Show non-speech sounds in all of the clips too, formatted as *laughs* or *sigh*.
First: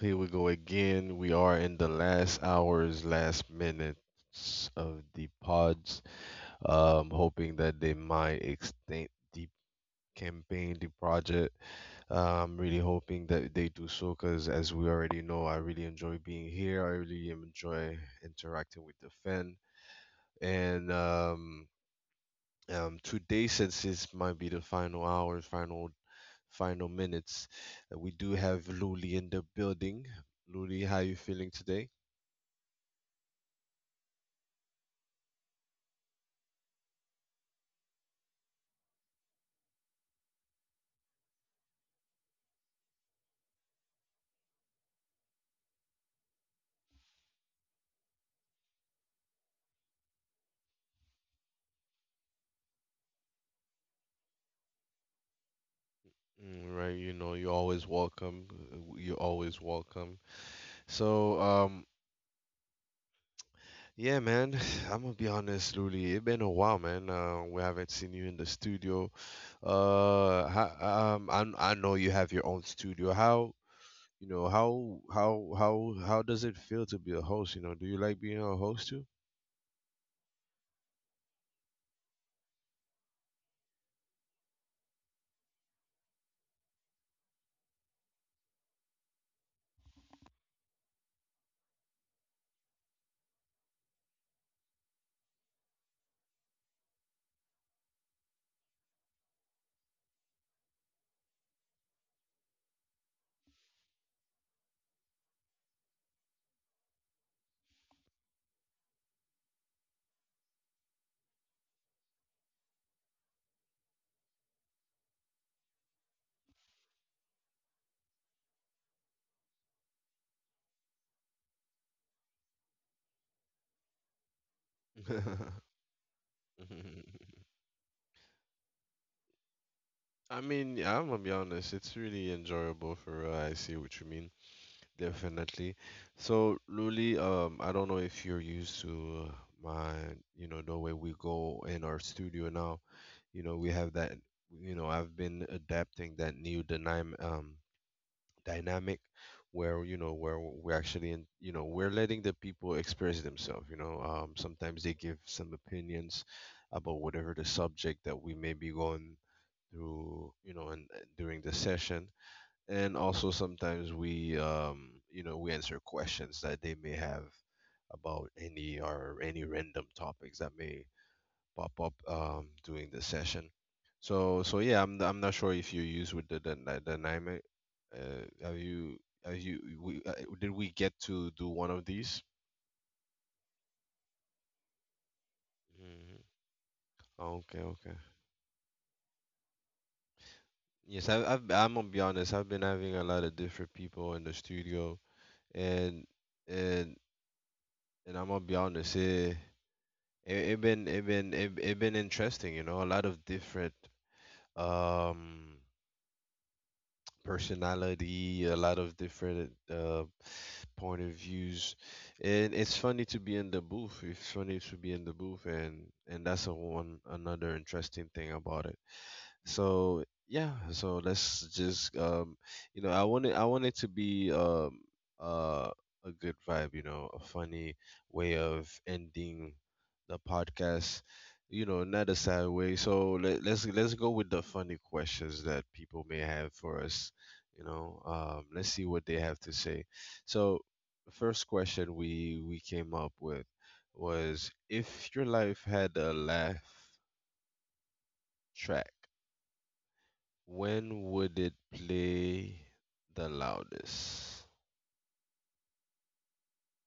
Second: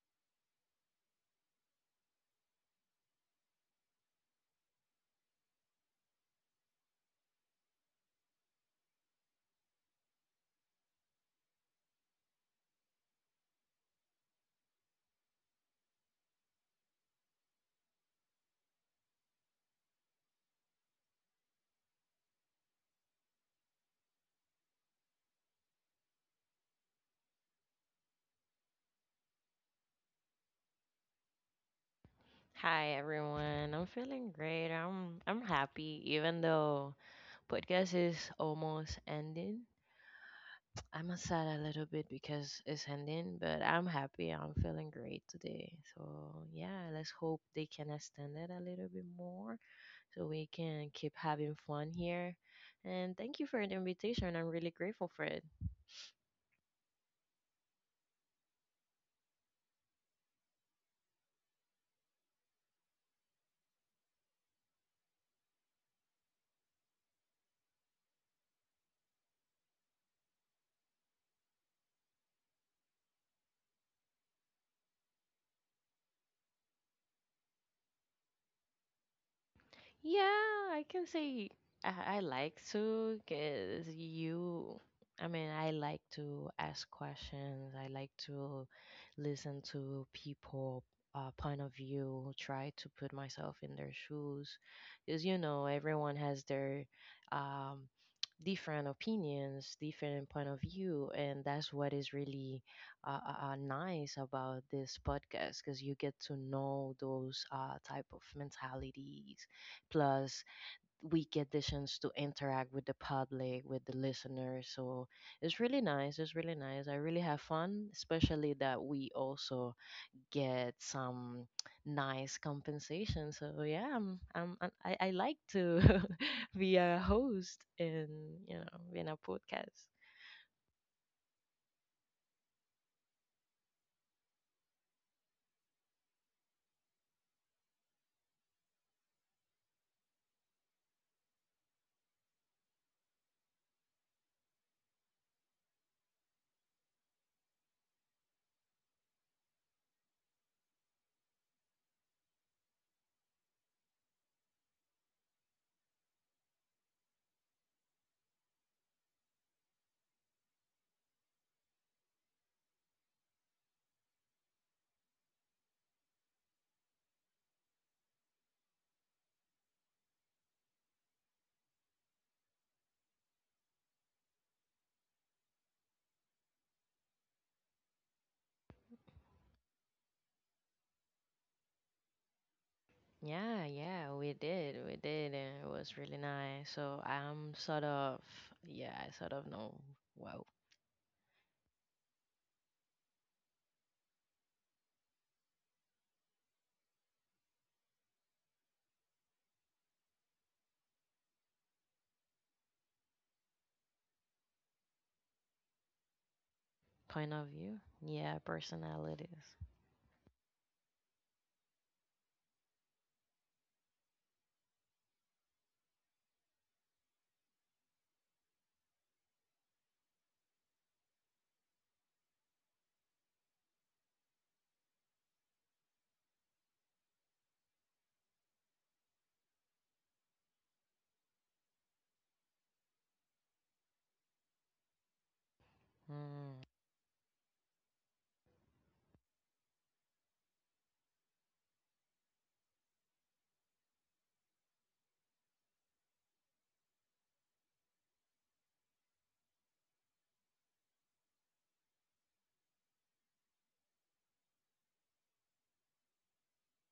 Here we go again. We are in the last hours, last minutes of the pods. Hoping that they might extend the campaign, the project. I'm really hoping that they do so because, as we already know, I really enjoy being here. I really enjoy interacting with the fan. And Today, since this might be the final hours, final minutes. We do have Luli in the building. Luli, how you feeling today? Hi everyone. I'm feeling great. I'm happy even though podcast is almost ending. I'm sad a little bit because it's ending, but I'm happy. I'm feeling great today. So, yeah, let's hope they can extend it a little bit more so we can keep having fun here. And thank you for the invitation. I'm really grateful for it. Mm, right, you know, you're always welcome. You're always welcome. So, yeah, man, *sighs* I'm gonna be honest, Luli. It's been a while, man. We haven't seen you in the studio. How, I know you have your own studio. How, you know, how does it feel to be a host? You know, do you like being a host too? Yeah, I can say I like to because you. I mean, I like to ask questions. I like to listen to people' point of view. Try to put myself in their shoes, because you know everyone has their um, different opinions, different point of view, and that's what is really nice about this podcast because you get to know those type of mentalities. Plus, we get the chance to interact with the public, with the listeners. So it's really nice. It's really nice. I really have fun, especially that we also get some nice compensation. So yeah, I like to *laughs* be a *laughs* host in, you know, in a podcast. I mean, yeah, I'm gonna be honest. It's really enjoyable for real. I see what you mean. Definitely. So, Luli, I don't know if you're used to my, you know, the way we go in our studio now. You know, we have that. You know, I've been adapting that new dynamic where you know where we're actually in. You know, we're letting the people express themselves. You know, sometimes they give some opinions about whatever the subject that we may be going through, you know, and during the session, and also sometimes we, um, you know, we answer questions that they may have about any or any random topics that may pop up, um, during the session. So yeah, I'm not sure if you use with the dynamic. Have you, have you we, uh, did we get to do one of these? Yeah, yeah, we did. We did, and it was really Mhm. nice. So I'm Okay, sort okay. of, yeah, I sort of know, wow, Yes, I'm gonna be honest. I've been having a lot of different people in the studio, and and And I'm gonna be honest, it been it been it, it been interesting, you know, a lot of different um point of view. Yeah, personality, a lot of different personalities. Point of views. And it's funny to be in the booth. It's funny to be in the booth, and that's a one another interesting thing about it. So yeah, so let's just, um, you know, I want it to be, um uh a good vibe, you know, a funny way of ending the podcast, you know, not a sad way. So let's go with the funny questions that people may have Mm, for us, you know, um, let's see what they have to say. So the first question we came up with was: if your life had a laugh track, when would it play the loudest?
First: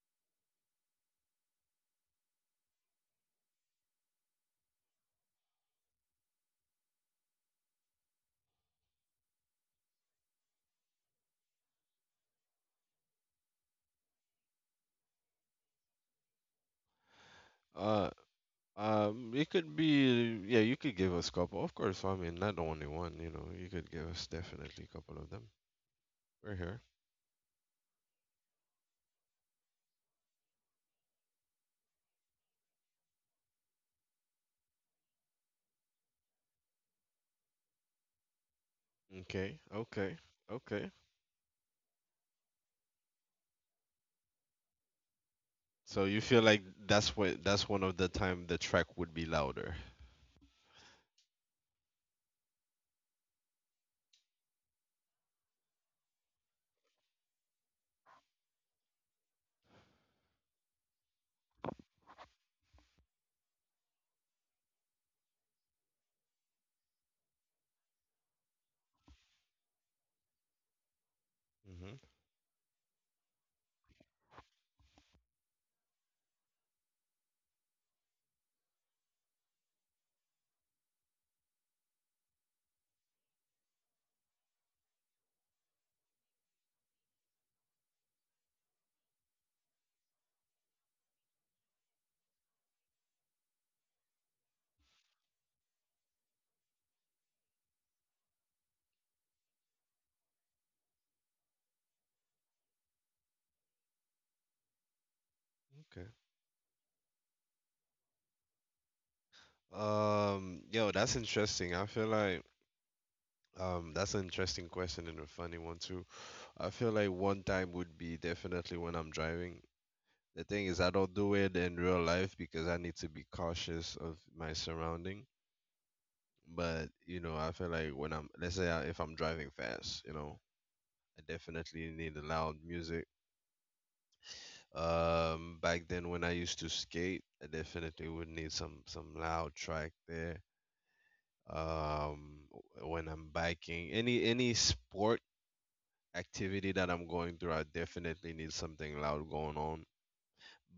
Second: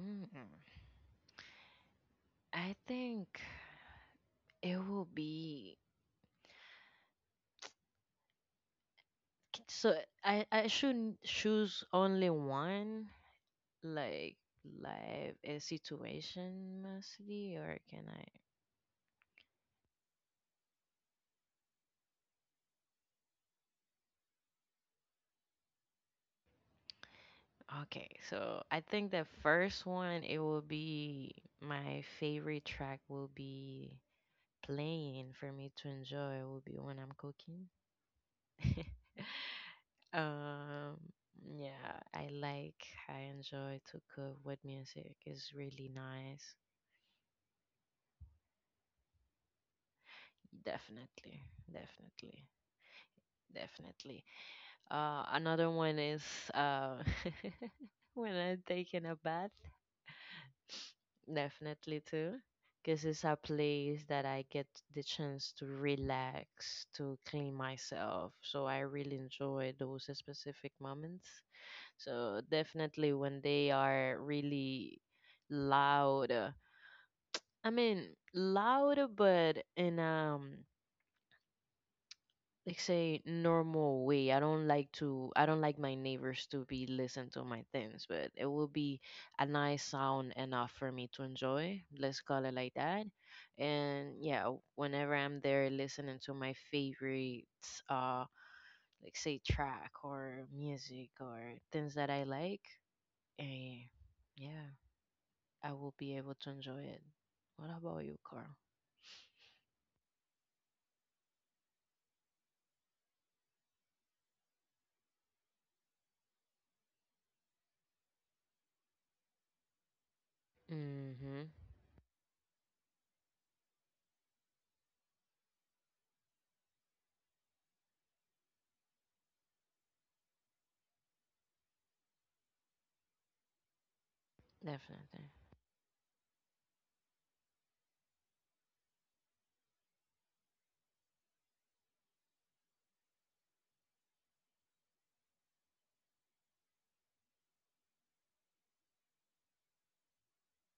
mm. I think it will be so I shouldn't choose only one, like life a situation mostly, or can Uh, I? It could be, yeah, you could give us a couple. Of course, I mean, not the only one, you know, you could give us definitely a couple of them. We're here. Okay, so I think the first one it will be, my favorite track will be playing for me to enjoy, it will be when I'm cooking. *laughs* Okay, okay, okay. Um, yeah, I like, I enjoy to cook with music. It's really So you feel nice. like that's what that's one of the time the track would be louder. Definitely, definitely, definitely. Another one is uh, *laughs* when I'm taking a bath, definitely too, because it's a place that I get the chance to relax, to clean myself. So I really enjoy those specific moments. Hmm. So definitely when they are really loud, I mean loud, but in like say normal way. I don't like my neighbors to be listen to my things, but it will be a nice sound enough for me to enjoy. Let's call it like that. And yeah, whenever I'm there listening to my favorite uh like say track or music or things that I like, eh, yeah, I will Okay. be able to enjoy it. What about you, Carl? Yo, that's interesting. I feel like, um, that's an interesting question and a funny one too. I feel like one time would be definitely when I'm driving. The thing is, I don't do Mhm. it in real life because I need to be cautious of my surrounding. But you know, I feel like when I'm, let's say, if I'm driving fast, you know, I definitely need the loud music. Definitely. Back then when I used to skate, I definitely would need some loud track there. When I'm biking, any sport activity that I'm going through, I definitely need something loud going on.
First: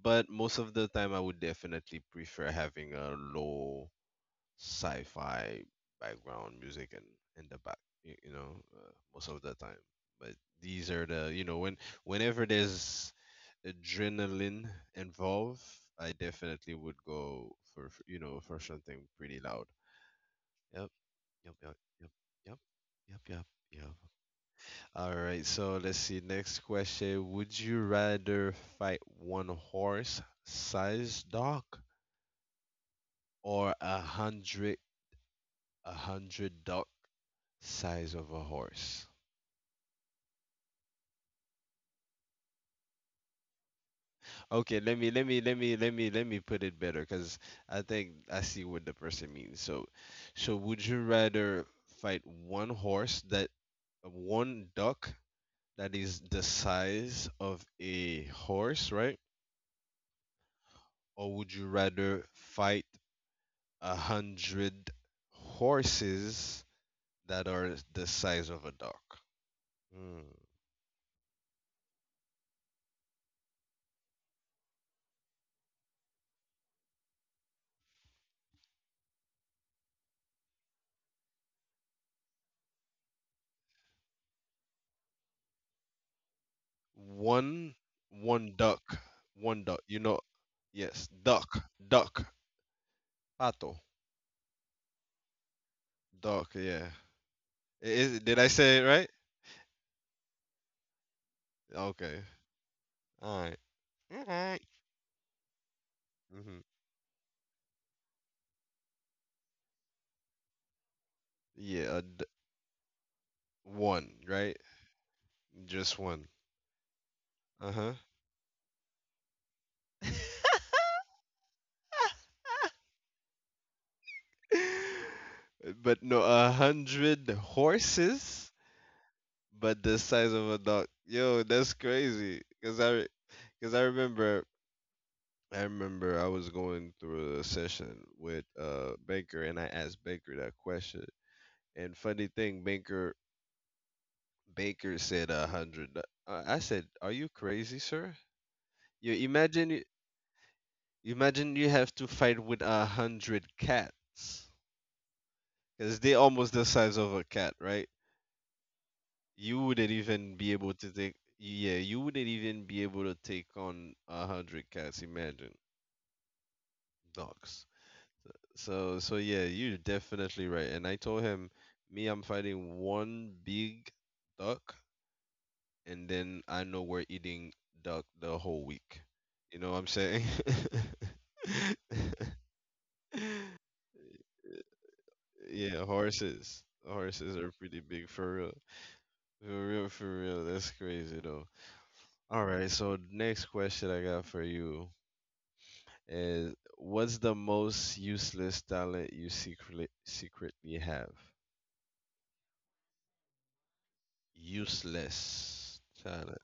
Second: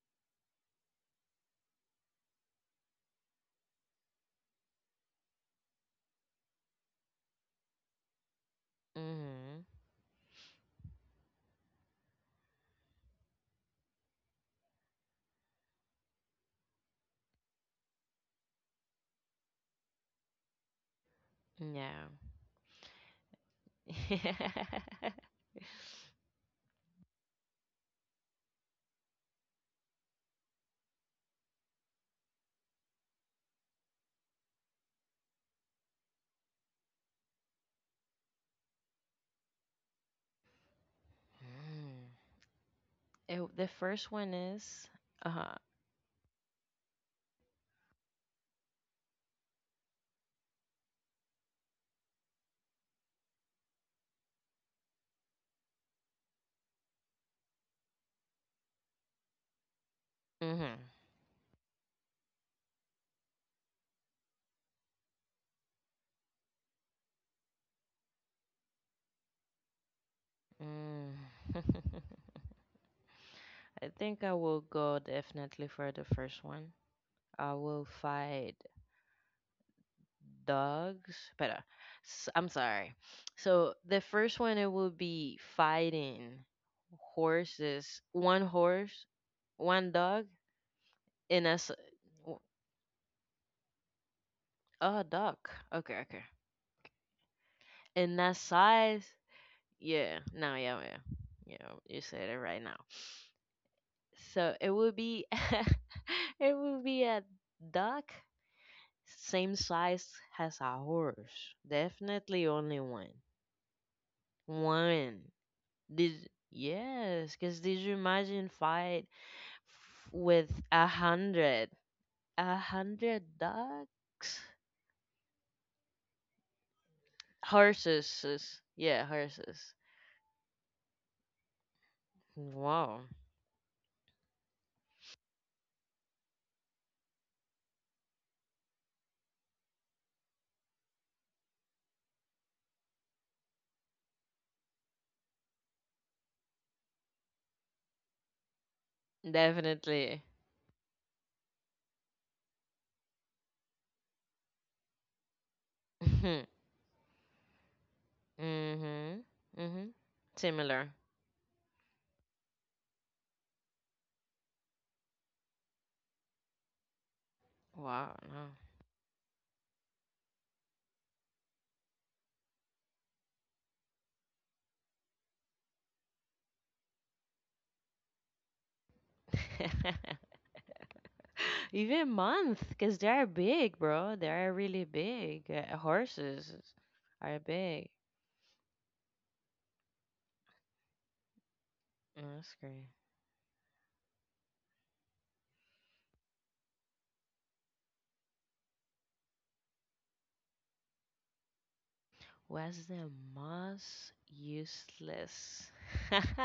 But most of the time, I would definitely prefer having a low sci-fi background music and in the back, you know, most of the Mhm. time. But these are the, you know, whenever there's adrenaline involved, I definitely would go for, you know, for something pretty loud. Yep, yep, yep, Yeah. yep, yep, yep, yep, yep. *laughs* All right, so let's see. Next question: would you rather fight one horse-sized dog or a hundred dog? Size of a horse. Mm. It, the first one Okay, is uh let me put it better because I think I see what the person means. So, so would you rather fight one duck that is the size of a horse, right? mm-hmm. Or would you rather fight a hundred horses that are the size of a duck? Mm. Mm. *laughs* I think I will go definitely for the first one. I will fight dogs, but I'm sorry. So the first one it will be fighting One horses, one one duck, horse, one duck. one You know, dog, yes, and a duck, s- duck. w- Pato. oh, a dog. Okay, okay. Duck, yeah. In Is, that did I say it size, right? yeah. No, yeah, yeah. Yeah, you Okay. said it right now. All right. All So right. it would be *laughs* it Mm-hmm. would be a duck same size as a horse. Yeah, Definitely only one. one, right? One. Just one. Did, yes, cause did Uh-huh. you imagine fight with *laughs* 100? 100 ducks? But no, a hundred Horses. horses, Yeah, horses. but the size of a dog. Yo, that's crazy. Wow. Cause I remember, I remember I was going through a session with Baker, and I asked Baker that question. And funny thing, Baker said a hundred. I said, "Are you crazy, sir? You imagine, Definitely. imagine you have to fight with a hundred cats, because *laughs* they're Mm-hmm. almost the size of a cat, right? You wouldn't Mm-hmm. even be able to Similar. take. Yeah, you wouldn't even be able to take on a hundred cats. Imagine dogs. Wow, no. So, yeah, you're definitely right. And I told him, me, I'm fighting one big duck, and then I know we're eating duck the whole week. You know what I'm saying? *laughs* Even month, because they're *laughs* big, bro. They're really big. Yeah, Horses horses. Horses are are pretty big. big for real. For real, for real. That's crazy though. Oh, All that's right, great. so next question I got for you is: what's the most useless talent you secretly have? What's the most useless, Useless talent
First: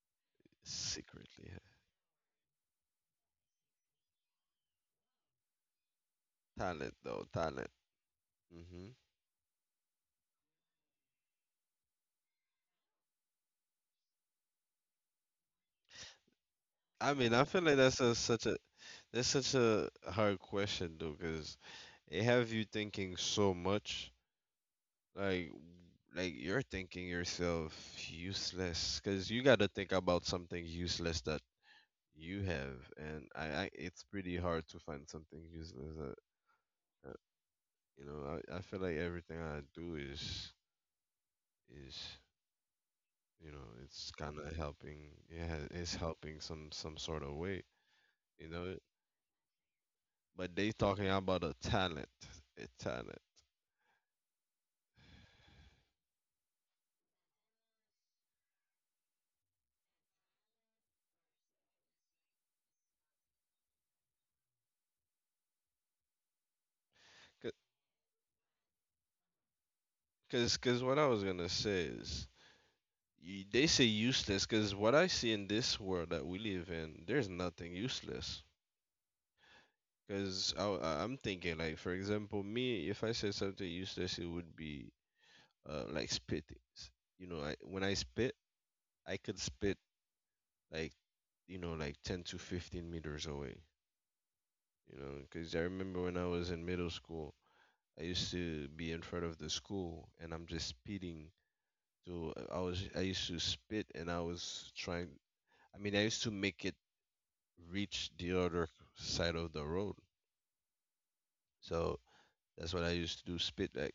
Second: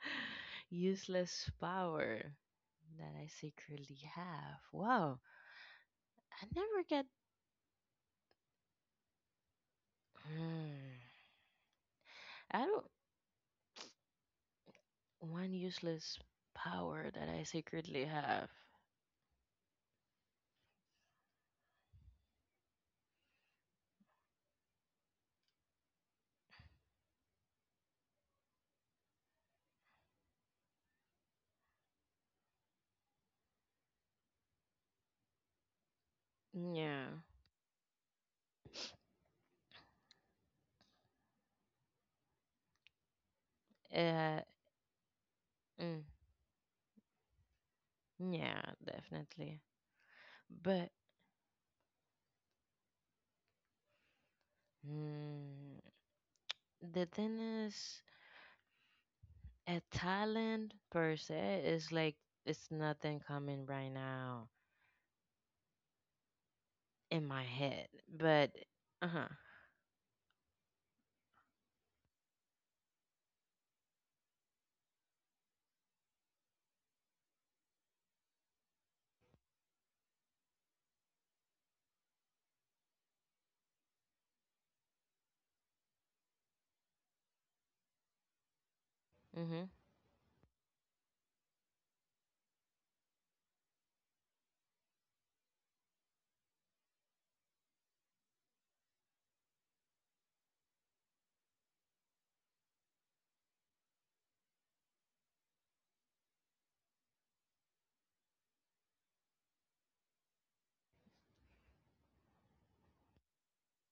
*laughs* useless secretly power that I secretly have? Wow, I have. never Talent get. though, talent. Mm-hmm. Hmm. I don't. One useless power I that mean, I I feel like that's secretly a, such have. a, that's such a hard question though, because it have you thinking so much, like like you're thinking yourself useless, because you got to think about something useless that you have, and I it's pretty hard to find something useless that, Yeah. that you know. I feel like everything I do is, you know, it's kind Uh. of helping. Yeah, it's Mm, helping some sort of way. You yeah. know, Definitely. but they But talking about a talent, a talent. mm, the thing is, a talent per se is like, it's nothing coming right now in my head. But uh huh, Cause what I was gonna say is, you, they say useless. Cause what I see in this world that we live in, there's nothing useless. I'm thinking like, for example, me, if I said something useless, it would be like spitting. You know, I when I spit, I could mhm, spit like, you know, like 10 to 15 meters away. You know, cause I remember when I was in middle school, I used to be in front of the school, and I'm just spitting. So, I used to spit and I was trying, I mean I used to make it reach the other side of the road. So that's what I used to do, spit like.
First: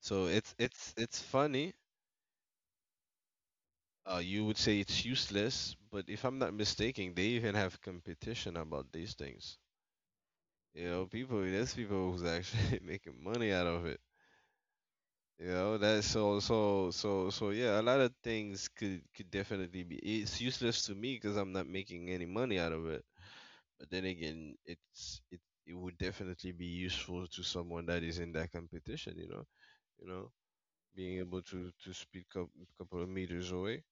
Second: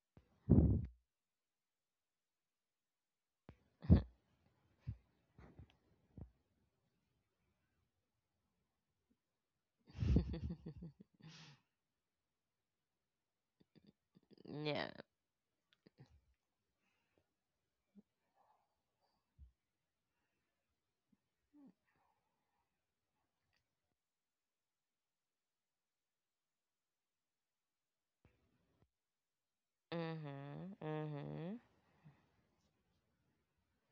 So it's it's funny. You would say it's useless, but if I'm not mistaken, they even have competition about these things. You know, people there's people who's actually *laughs* making money out of it. *laughs* yeah, You know, that's so so so so yeah, a lot of things could definitely be, it's useless to me because I'm not making any money out of it. But then again, it would definitely be useful to someone that is in that competition. You know, mhm, being able mhm, to speed a couple of meters away.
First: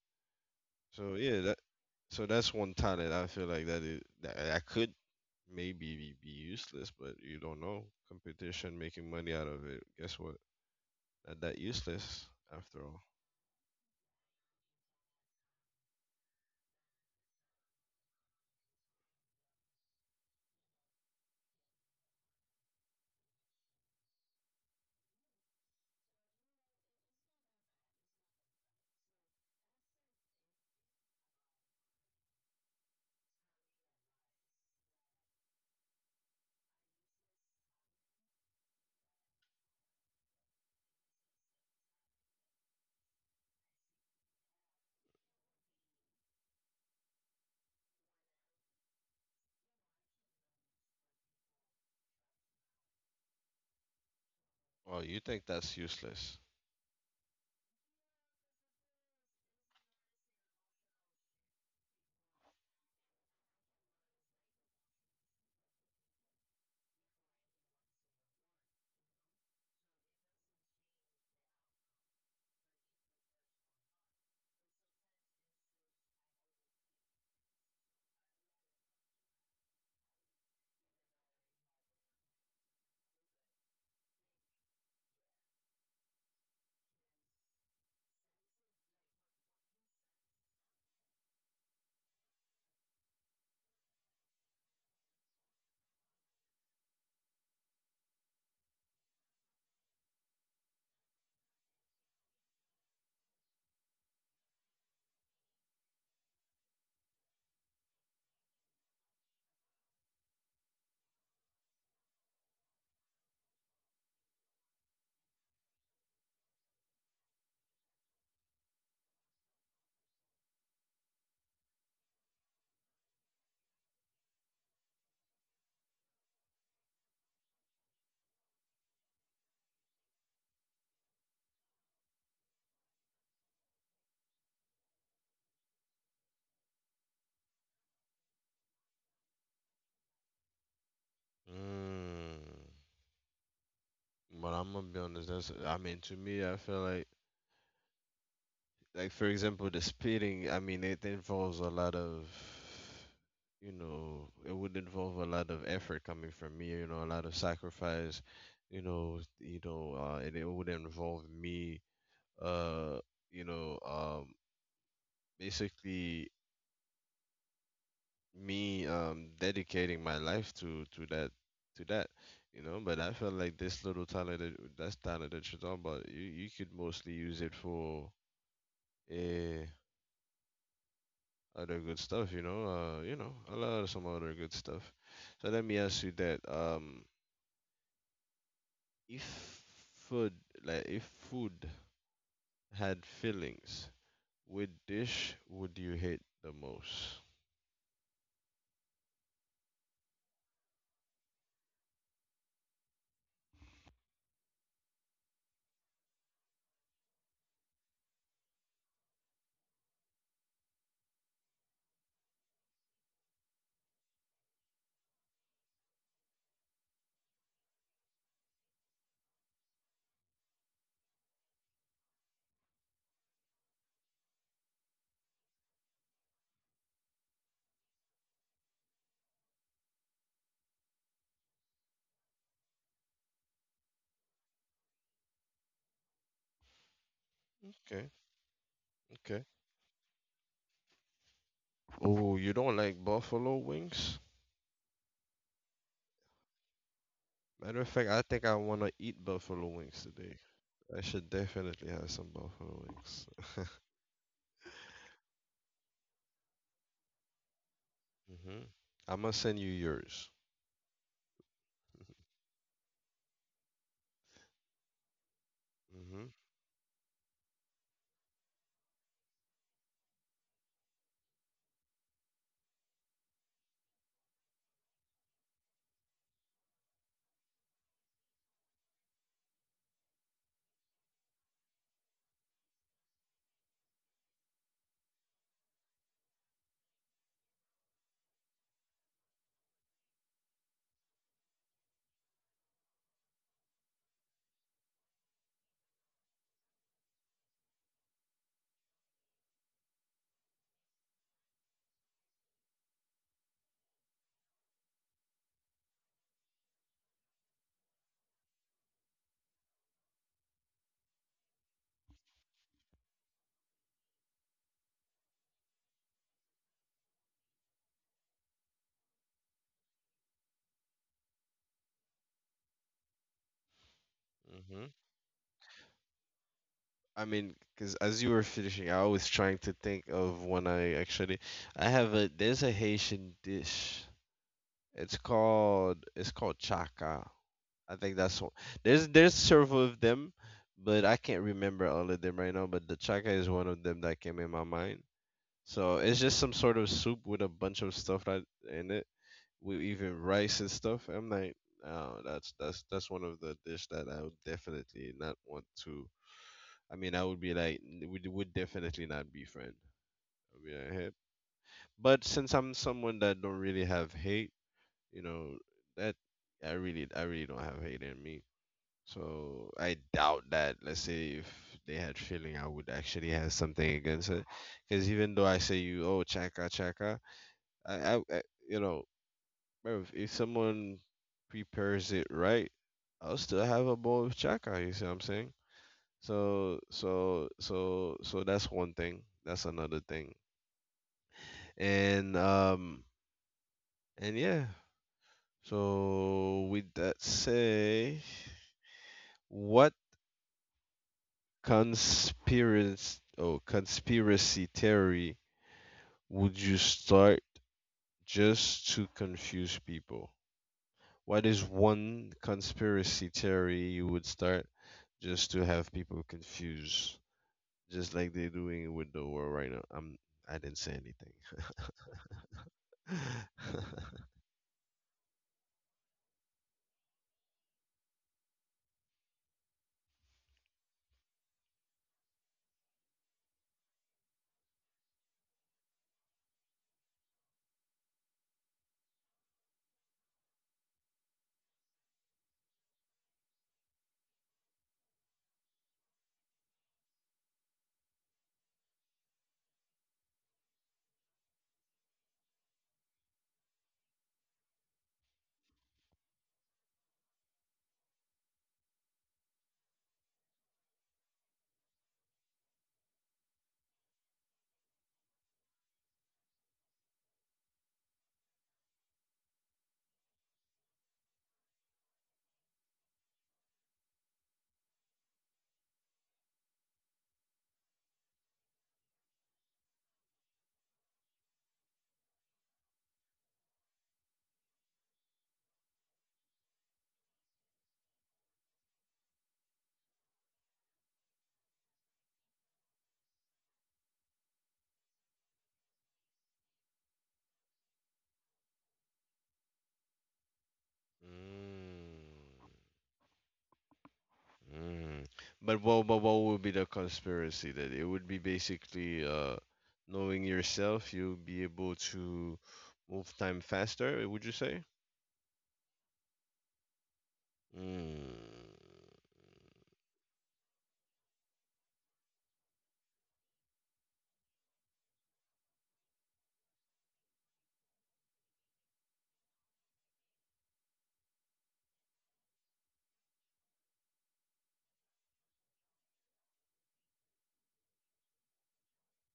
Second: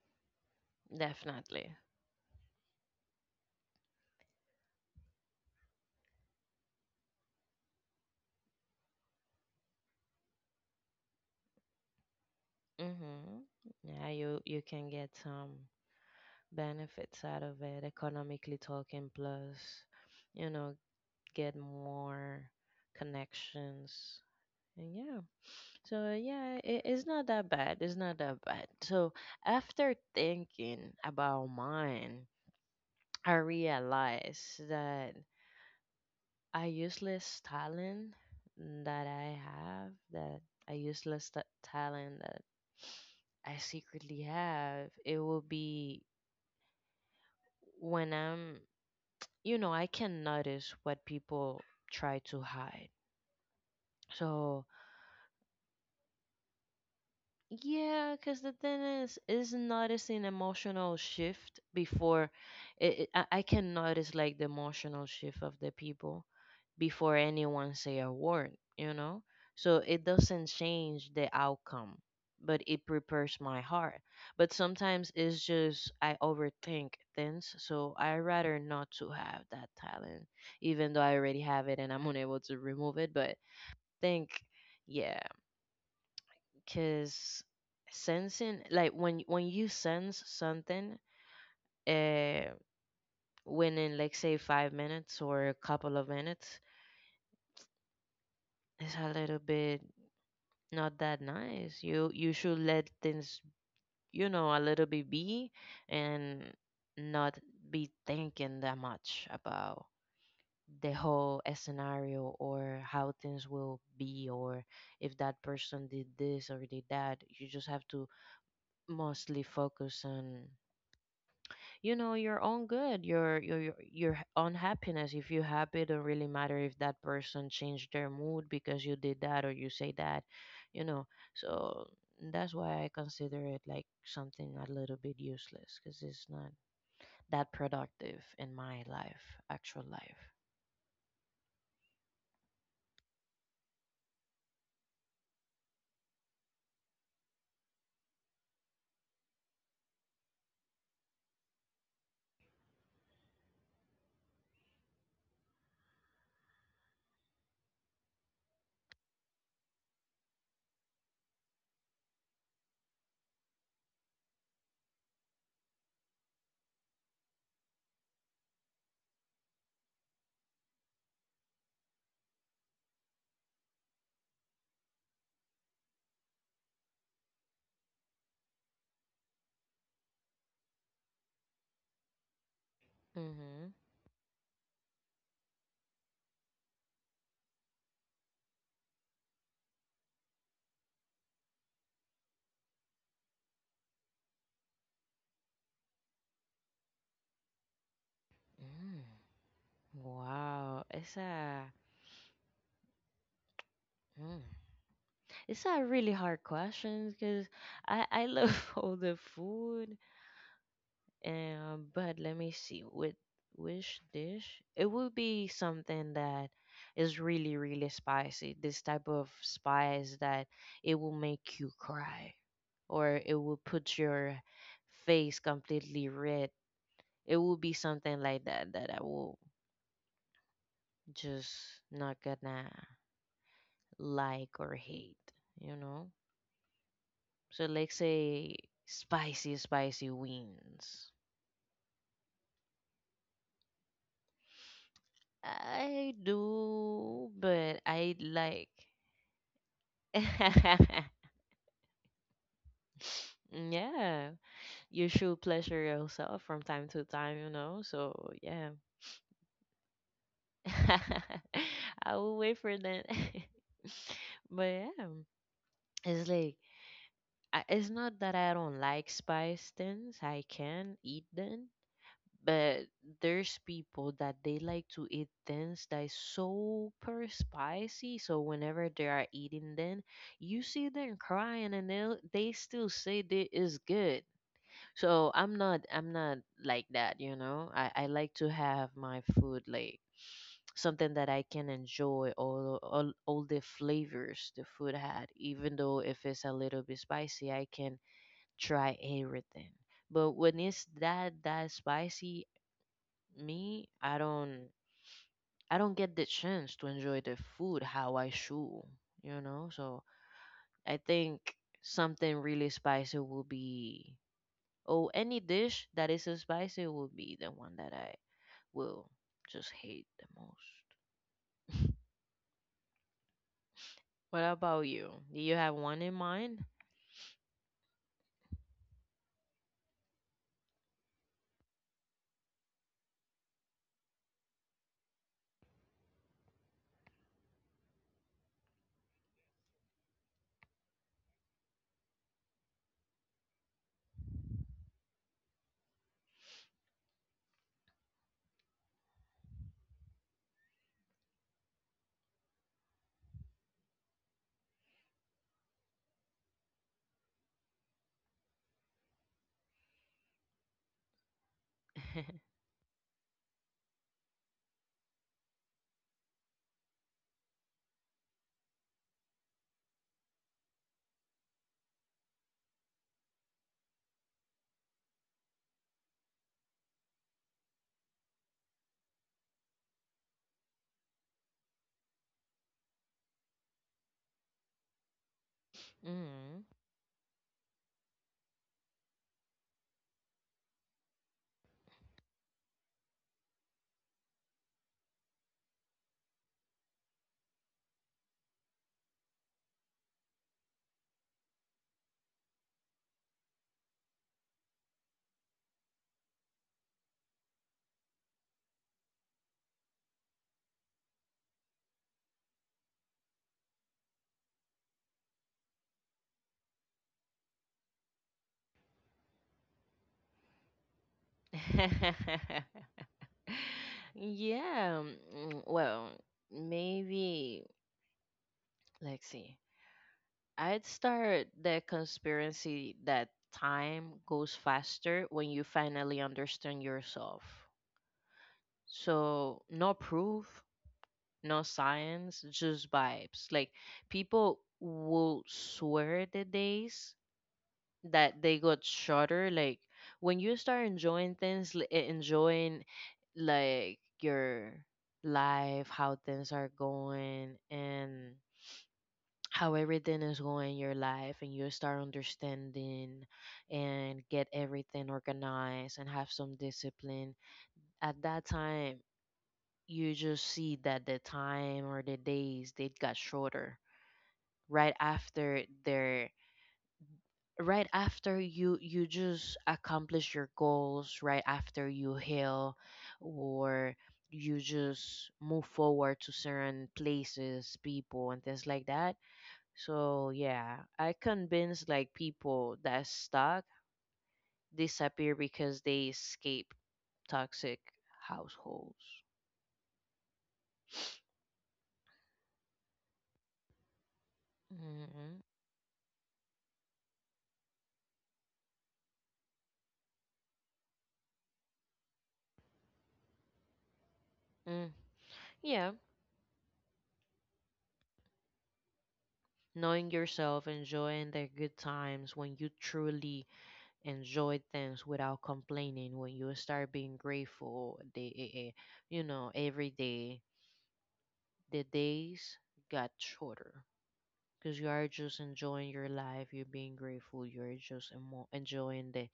So yeah, that definitely, so that's one talent I feel like that is that, that could maybe be useless, but you don't know. Competition, making money out of it. Guess what? Not that useless after all. mhm, yeah. You can get some benefits out of it economically talking. Plus, you know, get more connections, and yeah. So yeah, it, it's not that bad. It's not that bad. So after thinking about mine, I realized that a useless talent that I have, that a useless t- talent that I secretly have, it will be when I'm, you know, I can notice what people try to hide. So Oh, you think that's useless? yeah, because the thing is notice an emotional shift before I can notice like the emotional shift of the people before anyone say a word, you know? So it doesn't change the outcome, but it prepares my heart. But sometimes it's just I overthink things, so I rather not to have that talent, even though I already have it and I'm unable to remove it. But think, yeah, because sensing like when you sense something uh within like say 5 minutes or a couple of minutes, it's a little bit not that nice. You should let things, you know, a little bit be, and not be thinking that much about the whole scenario or how things will be, or if that person did this or did that. You just have to mostly focus on, you know, your own good, your own happiness. If you're happy, it don't really matter if that person changed their mood because you did that or you say that, you know. So that's why I consider it like something a little bit useless, because it's not that productive in my life, actual life. Mm. But I'm gonna be honest. That's, I mean to me, I feel like for example the spitting, I mean it involves a lot of, you know, it would involve a lot of effort coming from me, you know, a lot of sacrifice, you know, and it would involve me, uh, you know, um, basically me, um, dedicating my life to that, to that, you know. But I feel like this little talent that that's talent that you're talking about, you could mostly use it for, eh, other good stuff, you know, a Mm-hmm. lot of some other good stuff. So let me ask you that, if food, like if food had feelings, which dish would you hate the most? Mm. Wow, it's a mm. It's a really hard question because I love *laughs* all the food. But let me see. With which dish? It would be something that is really, really spicy. This type of spice that it will make you cry, or it will put your face completely red. It will be something like that that I will just not gonna like or hate. You know. So let's Okay, say okay. spicy, spicy wings. Oh, you don't like buffalo wings? I do, but Matter of fact, I I think I like. wanna eat buffalo wings today. I *laughs* should definitely have some buffalo wings. Yeah, you should pleasure yourself from time to time, you know. So Hmm. yeah, I'm gonna send you yours. *laughs* I will wait for that. *laughs* But yeah, it's like I, it's not that I don't like spice things. I can eat them, but there's people that they like to eat things that is super spicy. So whenever they are eating them, you see them crying and they still say they is good. So I'm not like that, you know. I like to have my food like something that I can enjoy all, all the flavors the food had. Even though if it's a little bit spicy, I can try everything. But when it's that spicy, me, I don't get the chance to enjoy the food how I should, you know. So I think something really spicy will be, oh, any dish that is so spicy will be the one that I will just hate the most. What Mm-hmm. about you? Do you have one in mind? *laughs* I mean, because as you were finishing, I was trying to think of when I actually, I have a there's a Haitian dish. It's called chaka. I think that's one. There's several of them, but I can't remember all of them right now. But the chaka is one of them that came in my mind. So it's just some sort of soup with a bunch of stuff that in it, with even rice and stuff. I'm like, oh, that's one of the dish that I would definitely not want to. I mean, I would be like, would definitely not be friends. I'd be like, "Hey." But since I'm someone that don't really have hate, you know, that I really don't have hate in me. So I doubt that. Let's say if they had feeling, I would actually have something against it. Because even though I say you, oh chaka chaka, I you know, bruv, if someone prepares it right, I'll still have a bowl of chaka. You see what I'm saying? Mm. So that's one thing. That's another thing. And um and yeah. So with that say, what conspiracy theory would you start just to confuse people? What is one conspiracy theory you would start just to have people confused? Just like they're doing with the world right now. I didn't say anything. *laughs* *laughs* Yeah. Mm, well, maybe let's see. I'd start the conspiracy that time goes faster when you finally understand yourself. So, no proof, no science, just vibes. Like people will swear the days that they got shorter. Like when you start enjoying things, enjoying like your life, how things are going, and how everything is going in your life, and you start understanding and get everything organized and have some discipline. At that time, you just see that the time or the days they got shorter right after their, right after you just accomplish your goals, right after you heal, or you just move forward to certain places, people and things like that. So yeah, I convince like people that stuck disappear because they escape toxic households. Mm, mm. Hmm. But what would be the conspiracy that it would be basically knowing yourself, you'll be able to move time faster, would you say? Mm. Yeah, Mm, knowing yourself, enjoying the good times when you truly enjoy things without complaining, when you start being grateful, they, you know, every day, the days got shorter because you are just enjoying your life, you're being grateful, you're just enjoying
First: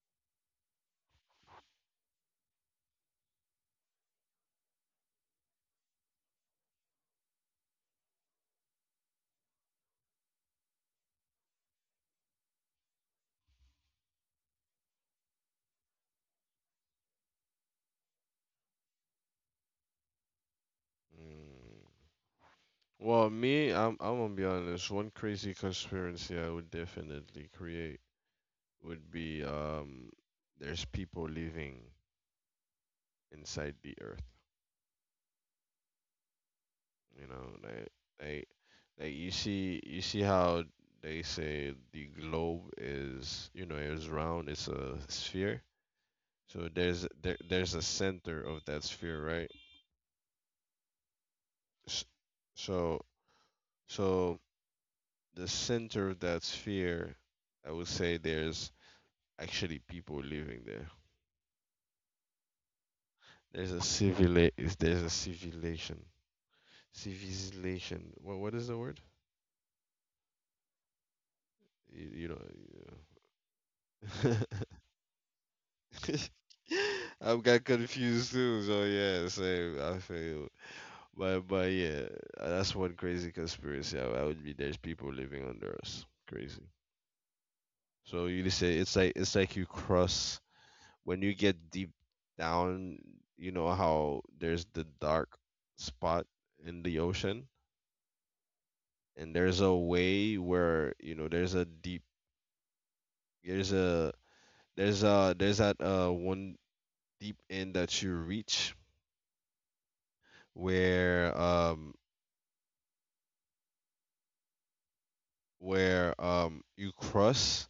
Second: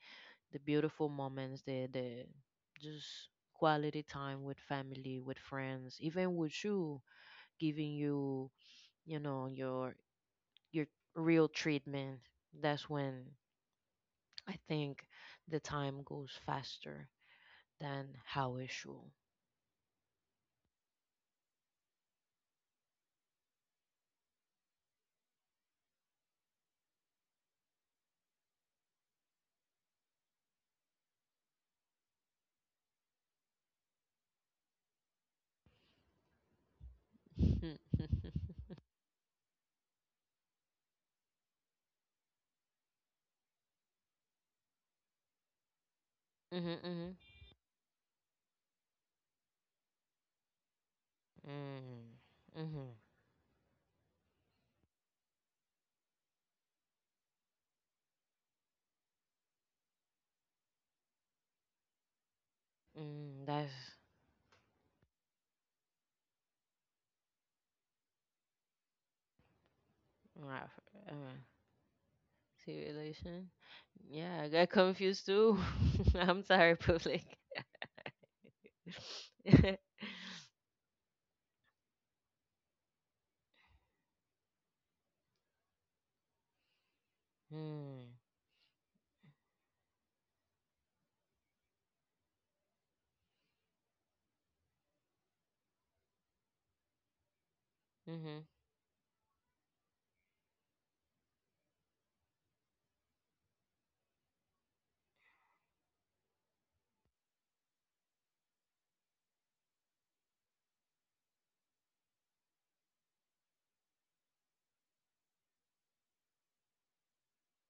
the beautiful moments, the just quality time with family, with friends, even with you, giving you, you know, your real treatment. That's when I think the time goes faster than how it should. mm. Well, me, I'm gonna be honest. One crazy conspiracy I would definitely create would be there's people living inside the earth. You know, like, like *laughs* Like you see, how they say the globe is, you know, it's round. It's a sphere. Mm-hmm, So there's mm-hmm. there, there's a center of that sphere, right? S- Hmm hmm mm mm hmm. So so the center of that sphere, I would say there's actually people living there. Mm, There's that's a civil is there's a civilization. Civilization. What is the word? not, uh, You know. see relation. You know. Yeah, *laughs* I got confused too. *laughs* *laughs* I'm sorry, public. I've got confused too, so yeah, *laughs* Mm, same. I feel, but yeah, that's one crazy conspiracy. I would be there's people living under us, crazy. mm-hmm, So you just say it's like you cross when you get deep down. You know how there's the dark spot in the ocean, and there's a way where you know there's a deep there's a there's a there's that one deep end that you reach where where you cross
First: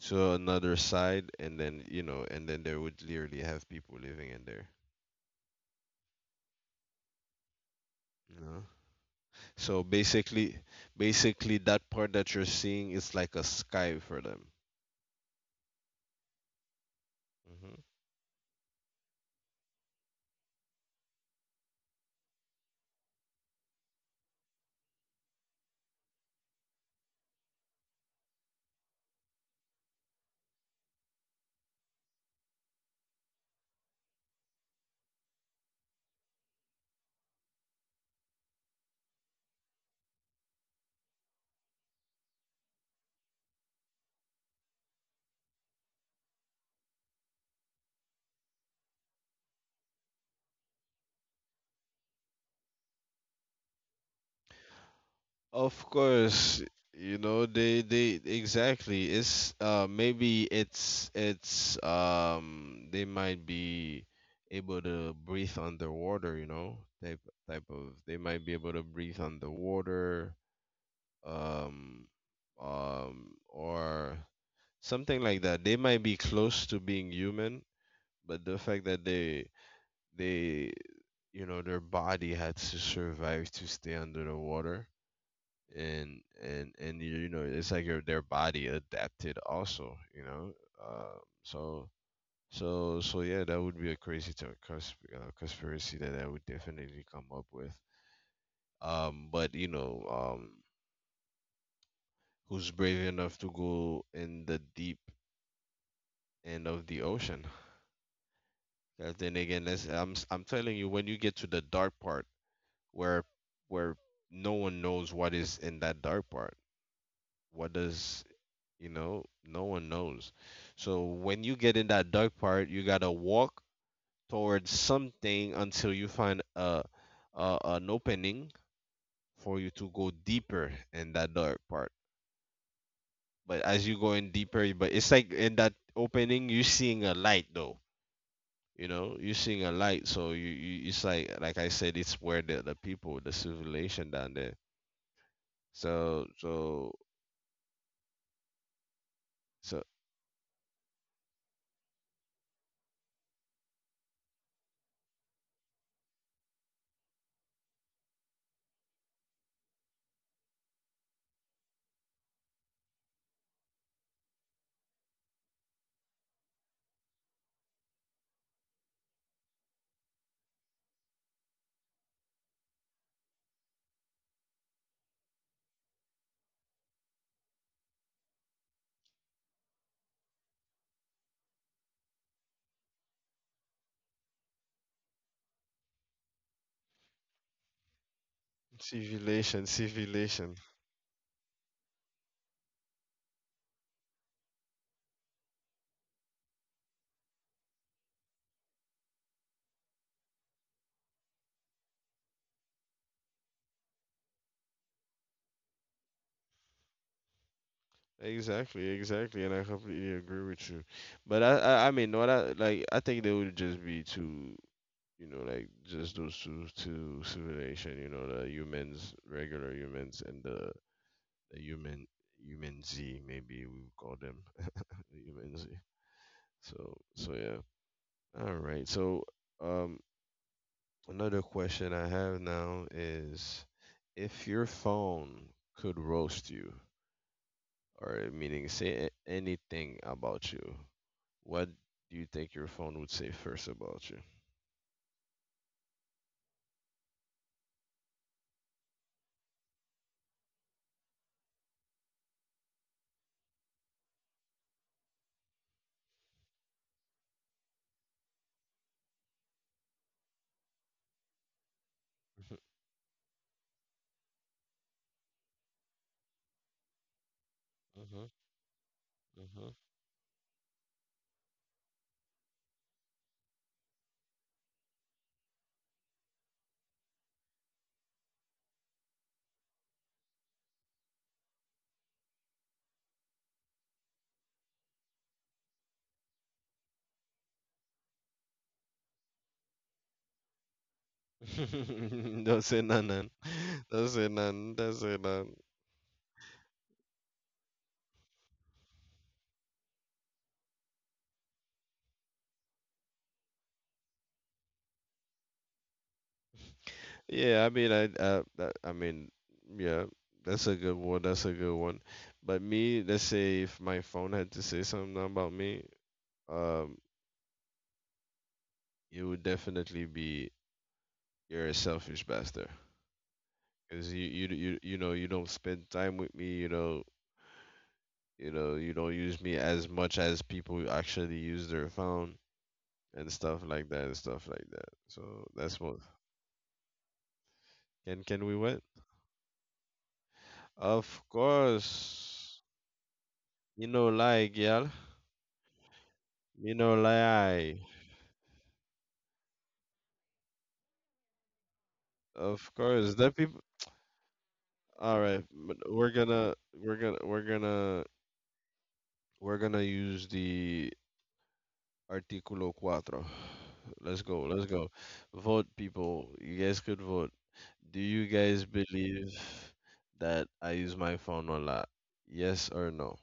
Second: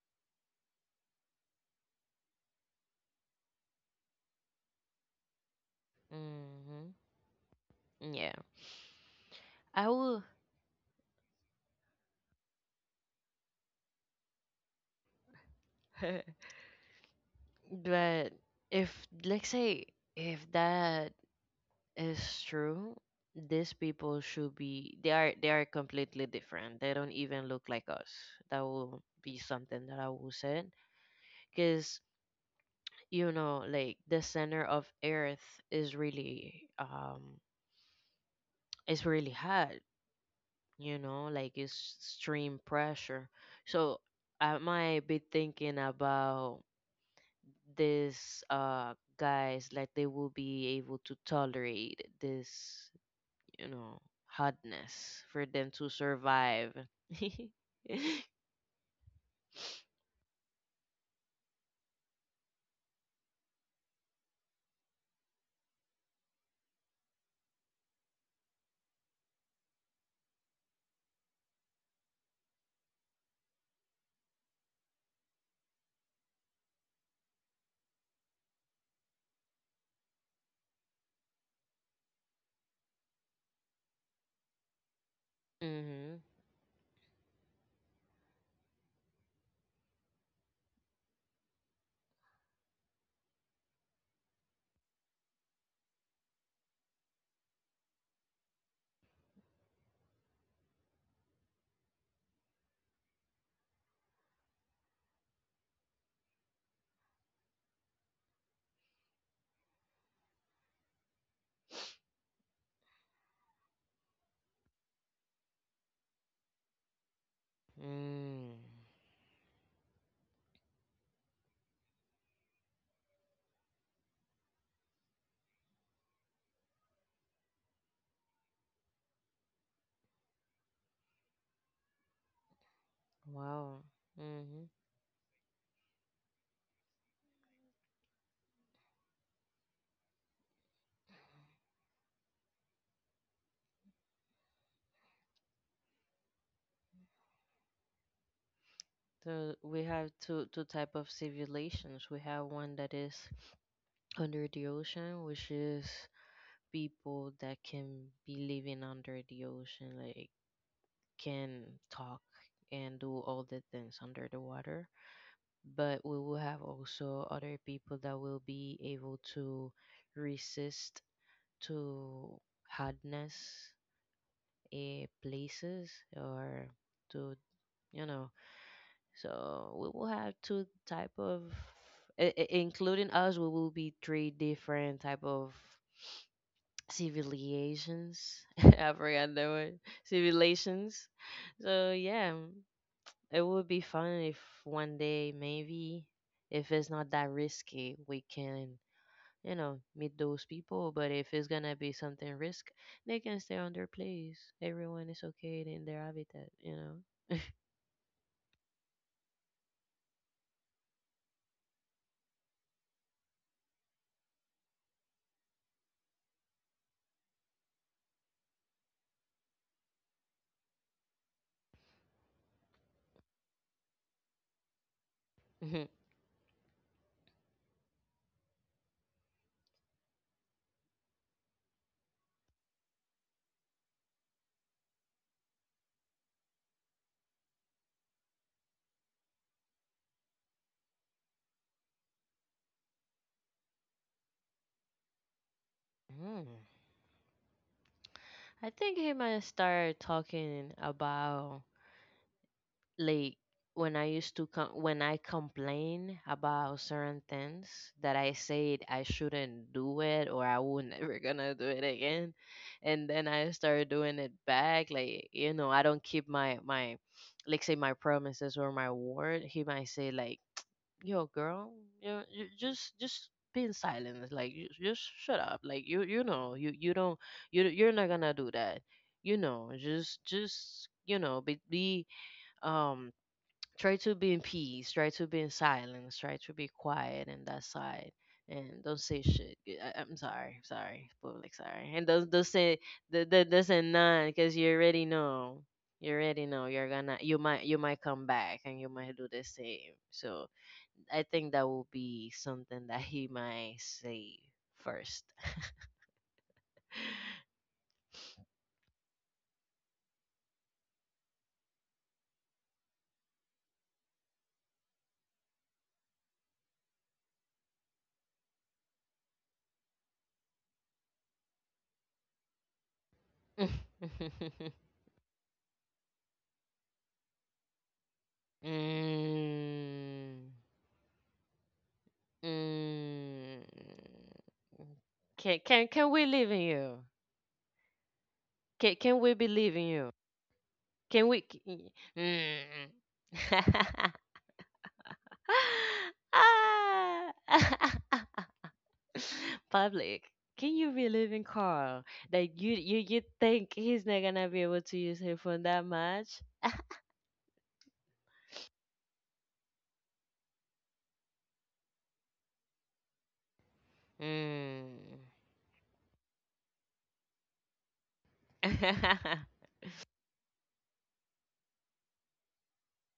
to another side, and then there would literally have people living in there, mm-hmm. Yeah, you know. So I will. basically, basically that part that you're seeing is like a sky for them. *laughs* hmm But if let's say if that, it's true. These people should be, they are completely different. They don't even look like us. That will be something that I will say. Cause you know, like the center of Earth is really it's really hot, you know, like it's extreme pressure. So I might be thinking about these guys like they will be able to tolerate this, you know, hardness for them of to course, survive. *laughs* you know, they exactly, it's maybe it's they might be able to breathe underwater, you know, type type of they might be able to breathe underwater, um, or something like that. They might be close to being human, but the fact that they you know their body had to survive to stay under the water, Mm-hmm. and you know it's like your their body adapted also, you know, um so so yeah, that would be a crazy conspiracy that I would definitely come up with. But you know, who's brave enough to go in the deep and of the ocean. 'Cause then again, that's, I'm telling you, when you get to the dark part, where where no one knows what is in that dark part, what does, Mm. you know? No one knows. So when you get in that dark part, you gotta walk towards something until you find a an opening for you to go deeper in that dark part. But Wow. as you go in Mm-hmm. deeper, but it's like in that opening, you're seeing a light, though. You know, you're seeing a light, so you, it's like I said, it's where the people, the civilization down there. So so So so, we have two type of civilizations. We have one that is under the ocean, which is people that can be living under the ocean, like can talk and do all the things under the water. But we will have also other people that will be able to resist to hardness places or to you know so we will have two type of including us we will be three different type of civilizations *laughs* I forgot the word civilization, civilizations. So yeah, it would be fun if one day maybe if it's not that risky we can meet those people. But if it's gonna be something risk, they can stay on their place. Everyone is okay in their habitat. exactly, exactly, and I completely agree with you. But I mean, what I like I think they would just be too, you know, like just those two civilization, you know, the humans, regular humans, and the human z, maybe we would call them. *laughs* The human z. *laughs* So so yeah, all right. So um, another question I have now is, if your phone could roast you, or meaning say a- anything about you, what do you think your phone would say first about you? Mm. I think he might start talking about, like, when I used to com- when I complain about certain things that I said I shouldn't do it or I would *laughs* never gonna do it again, and then I start doing it back. Like, I don't keep my like, say, my Mhm, promises or my mhm, word. He mhm. might say like, "Yo, girl, you just." Be in silence, like, you just shut up, like, you know, you don't, you're not gonna do that, just be um try to be in peace, try to be in silence, try to be quiet in that side. And don't say shit. I'm sorry public, sorry. And don't *laughs* don't Don't say say none, none. Don't say Don't say none because you none. Don't already say none. know, you're gonna you might come back and you might do the same. So I think that will be something that he might say first. Yeah, I mean, yeah, that's a good one. That's a good one. But me, let's say if my phone had to say something about me, um, it would definitely be, you're a selfish bastard, *laughs* Mm, because you know you don't spend time with me, you know, you don't use me as much as people who actually use their phone and stuff mm. like that, and stuff like that. So can that's can what, can we live in you? can we win? Can we believe in you? Of Can we? Course, Mm. you know, *laughs* lie, girl. You know, Ah. lie. *laughs* Public, can you believe in Carl? That Of you you course, you the people. think he's not gonna be able to All use her right, phone but that much? We're gonna use the Artículo cuatro. Let's go, let's go. Mm. Vote, people. You guys could vote. Do you guys believe *laughs* that I use my phone a lot? Yes or no?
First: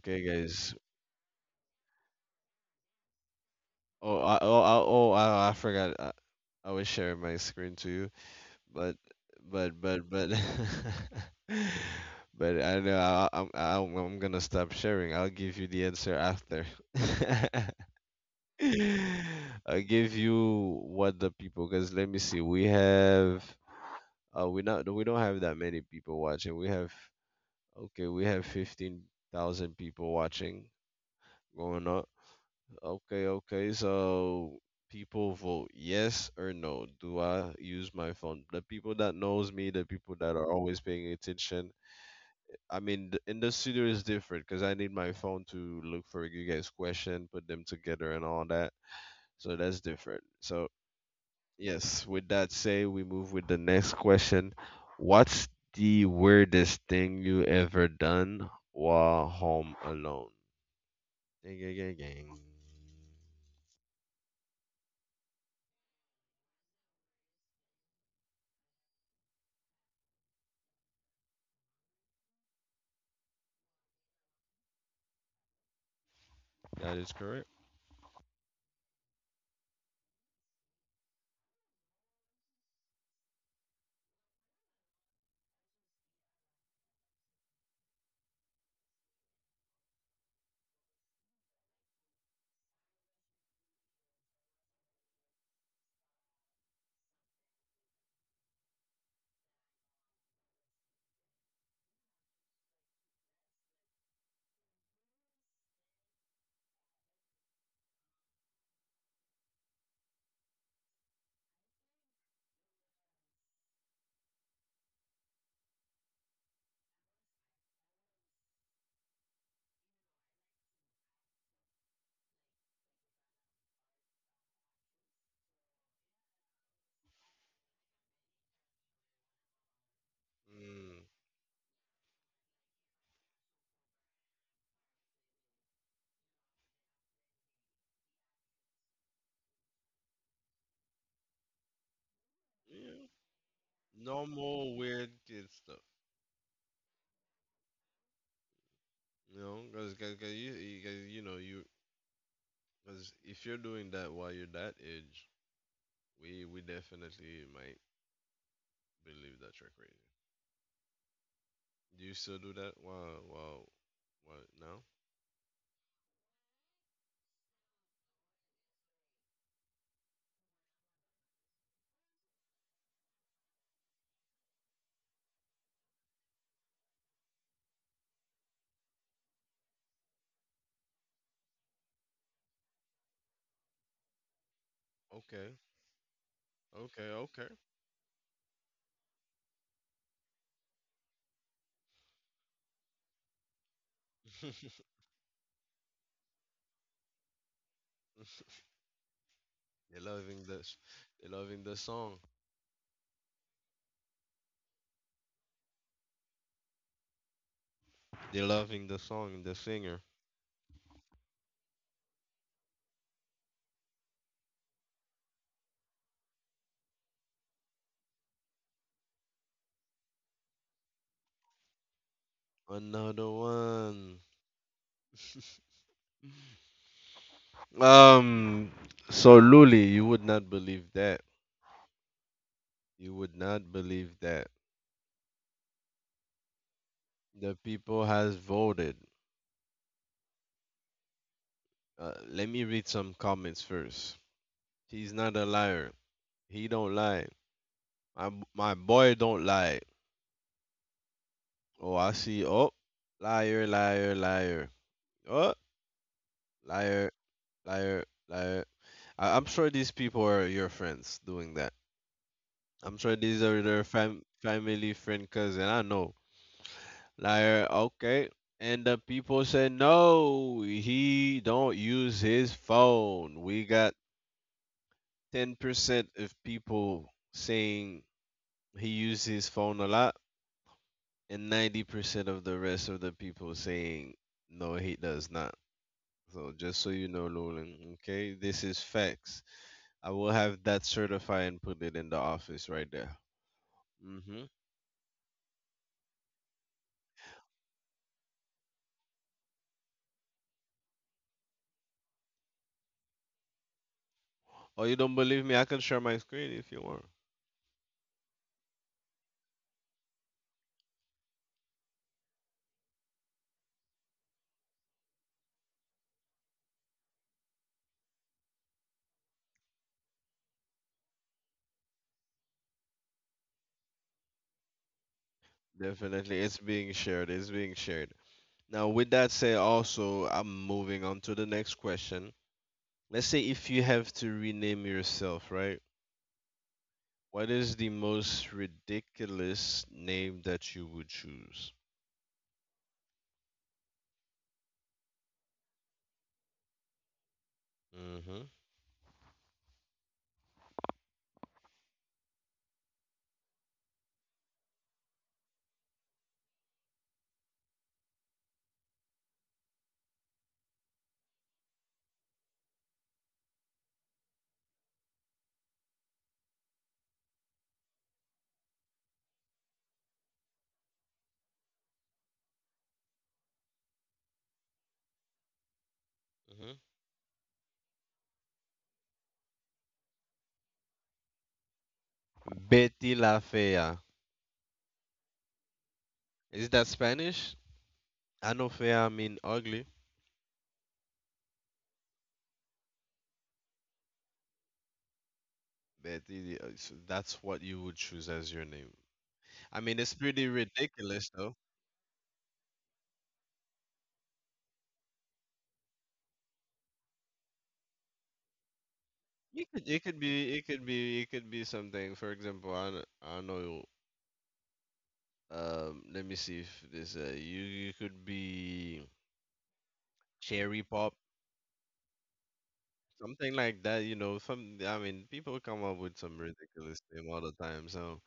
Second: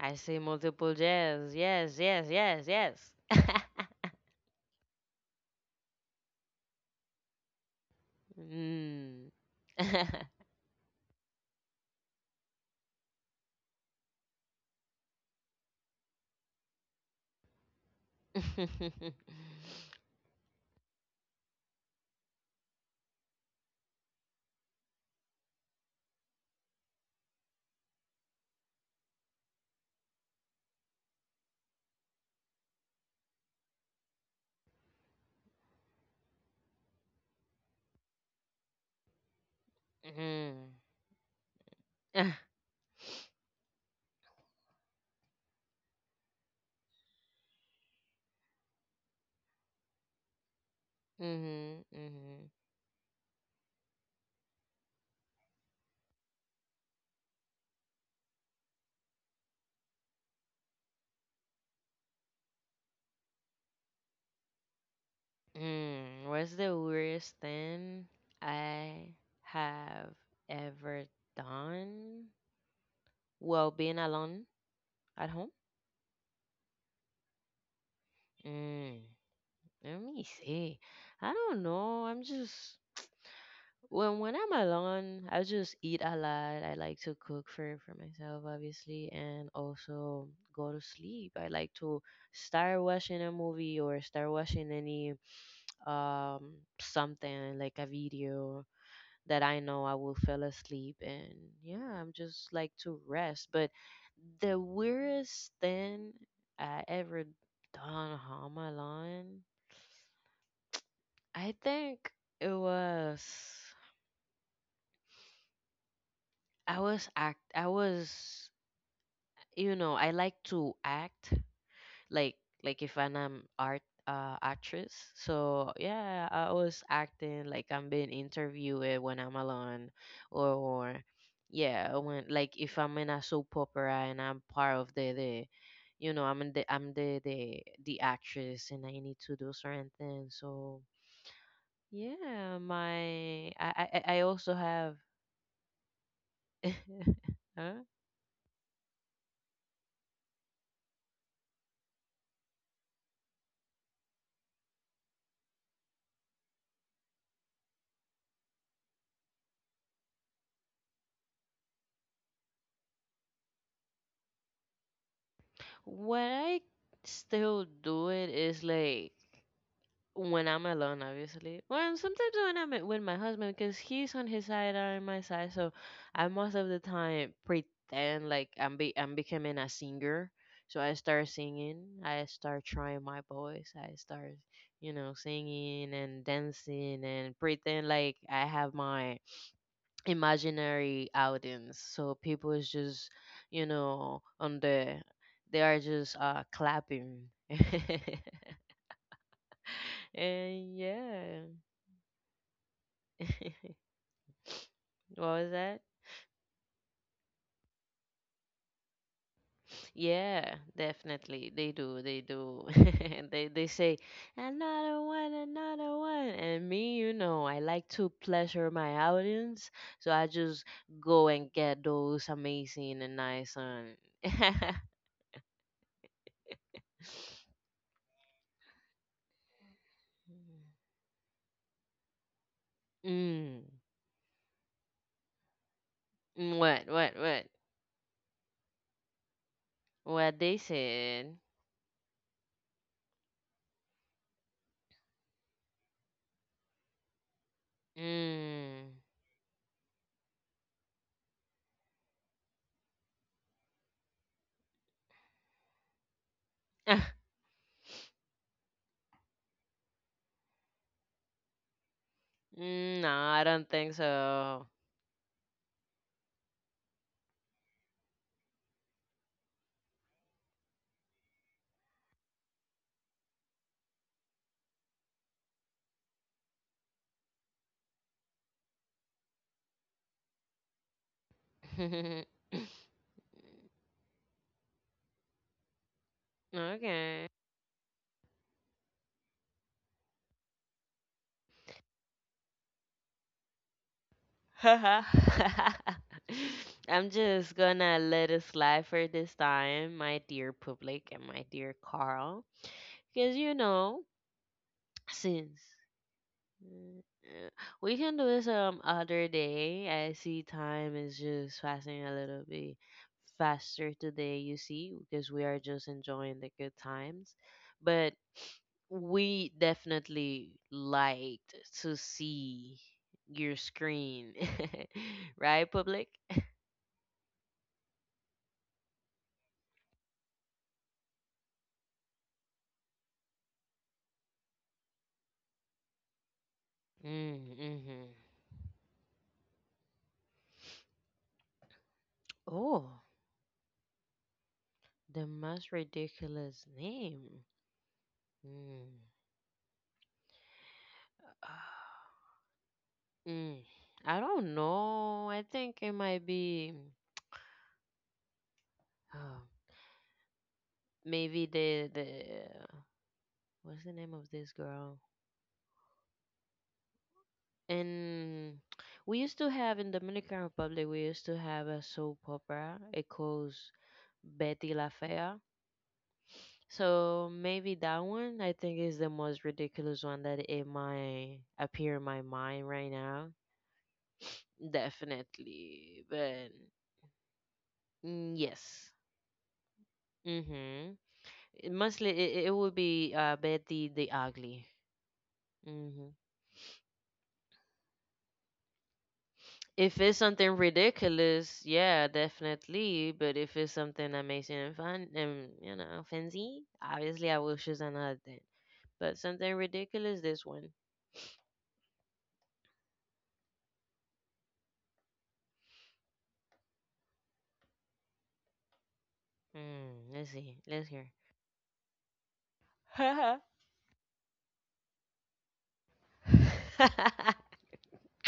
I see guys. multiple yes, yes, yes, yes, yes. *laughs* Oh, I forgot. I was sharing my screen to you, but, Mm. but, but, but, *laughs* but I know I'm gonna stop sharing. I'll give you the answer after. *laughs* *laughs* *laughs* I'll give you what the people, because let me see. We have we don't have that many people watching. We have Okay, we have 15,000 people watching, going up. Okay, okay. So, people vote yes or no. Do I use my phone? The people that knows me, the people that are Mm. always paying attention. *laughs* I mean, th- in the studio is different because I need my phone to look for you guys' question, put them together, and all that. So that's different. So yes, with Mm-hmm. that say, we move with the next question. What's the weirdest thing you ever done while home alone? Ding, ding, ding, ding. Hmm. What's the weirdest thing I have ever done while being alone at home? That is correct. Mm, let me see. I don't know. I'm just When I'm alone, I just eat a lot. I like to cook for myself, obviously, and also go to sleep. I like to start watching a movie or start watching any um something like a video that I know I will fall asleep. And yeah, I'm just like to rest. But the weirdest thing I ever done on my line, I think it was, I was act I was I like to act, like like, if I'm an art actress. So yeah, I was acting like I'm being interviewed when I'm alone, Mm, or yeah, when, like, if I'm in a soap opera and I'm part of the, I'm the actress and I need to do certain things. So yeah, my yeah. I also Normal have. weird kid stuff. *laughs* Huh? You know, because cause, 'cause- 'cause you, 'cause, you know, you, because if you're doing that while you're that age, we definitely might believe that you're crazy. Do you still do that? Wow, wow, what? No? What I still do it is, like, when I'm alone, obviously. Well, sometimes when I'm with my husband, because he's on his side, I'm on my side, so I most of the time pretend like I'm becoming a singer. So I start singing, I start trying my voice, I start, Okay, singing and dancing and okay, pretend like I have my imaginary audience. So people is just, on okay. They are just clapping. *laughs* *laughs* They're loving this. And They're yeah. loving the song. *laughs* What was that? They're loving the song and the singer. Yeah, definitely. They do. They do. *laughs* And they say, "Another one, another one." And me, I like to pleasure my audience, so I just go and get those amazing and Another nice one. one. *laughs* Um. So Luli, you would not believe that. You would Mm. not believe that. Mm, what? What? What? The people has voted. What they said? Let me read some comments first. He's not a liar. He don't lie. My b- my Mm. boy don't lie. Oh, I see. Oh, liar, liar, liar. Oh, *laughs* liar, Ah, liar, liar. I, I'm sure these people are your friends doing that. I'm mm, no, sure these I are don't their think fam- so. family, friend, cousin. I know. Like, okay. And the people say no, he don't use his phone. We got 10% of people saying he uses his phone a lot, and 90% *laughs* of the rest of the people saying, no, he does not. So just so you know, Okay. Lolan, okay, this is facts. I will have that certified and put it in the office right there. Hmm. *laughs* I'm just gonna let it slide for this time, my dear public and my dear Carl. Because, Oh, you don't believe me? I since can share my screen if you Mm, want. eh, we can do it some other day. I see time is just passing a little bit faster today, you see, because we are just enjoying the good times. But we definitely liked to see your screen, *laughs* right, public? Definitely, it's being shared. It's being shared. Now, with that said, also, I'm moving on to the next question. Let's say if you have to rename yourself, right? What Mm, is the hmm. most ridiculous name that you would choose? Oh, the most ridiculous name. Mm-hmm. Mm. *sighs* Mm, I don't know. I think it might be uh, maybe the what's the name of this girl? And we used to have, in Dominican Republic, we used to have a soap opera. It calls Betty La Fea. Hmm. So maybe that one, I think, is the most ridiculous one that it might appear in my mind right Betty now. La Fea. Definitely. But Is that Spanish? mm, I know yes. fea mean ugly. Mm-hmm. It would be Betty the Ugly. Hmm. Betty, so that's what you would choose as your name. I If mean, it's it's pretty something ridiculous. ridiculous, yeah, definitely. But if it's something amazing and fun and, fancy, obviously I will choose another thing. But something It could ridiculous, this be, it one. could be, it could be something. For example, I do, I know. Let me see if this. You, you could be Mm, let's see. cherry Let's hear. pop, something *laughs* like that. You know, some. I mean, people come up with some ridiculous name all the time. So,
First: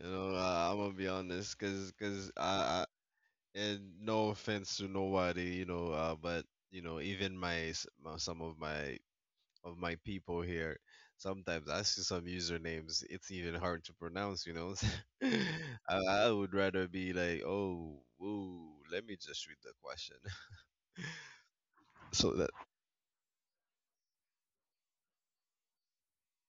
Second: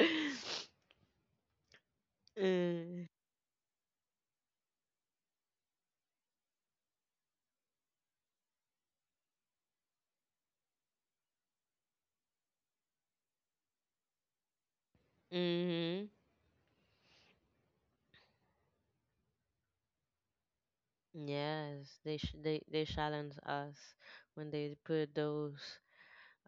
you know, I'm gonna be honest, cause cause Mm, I and no offense to nobody, you know, but you know, even my, some of my, of my people here. Sometimes I see some usernames; it's even hard to pronounce. You know. *laughs* Mhm. I would rather be like, "Oh, whoa, let me just read the question." *laughs* Yes, they So sh- that, they they challenge us when they put those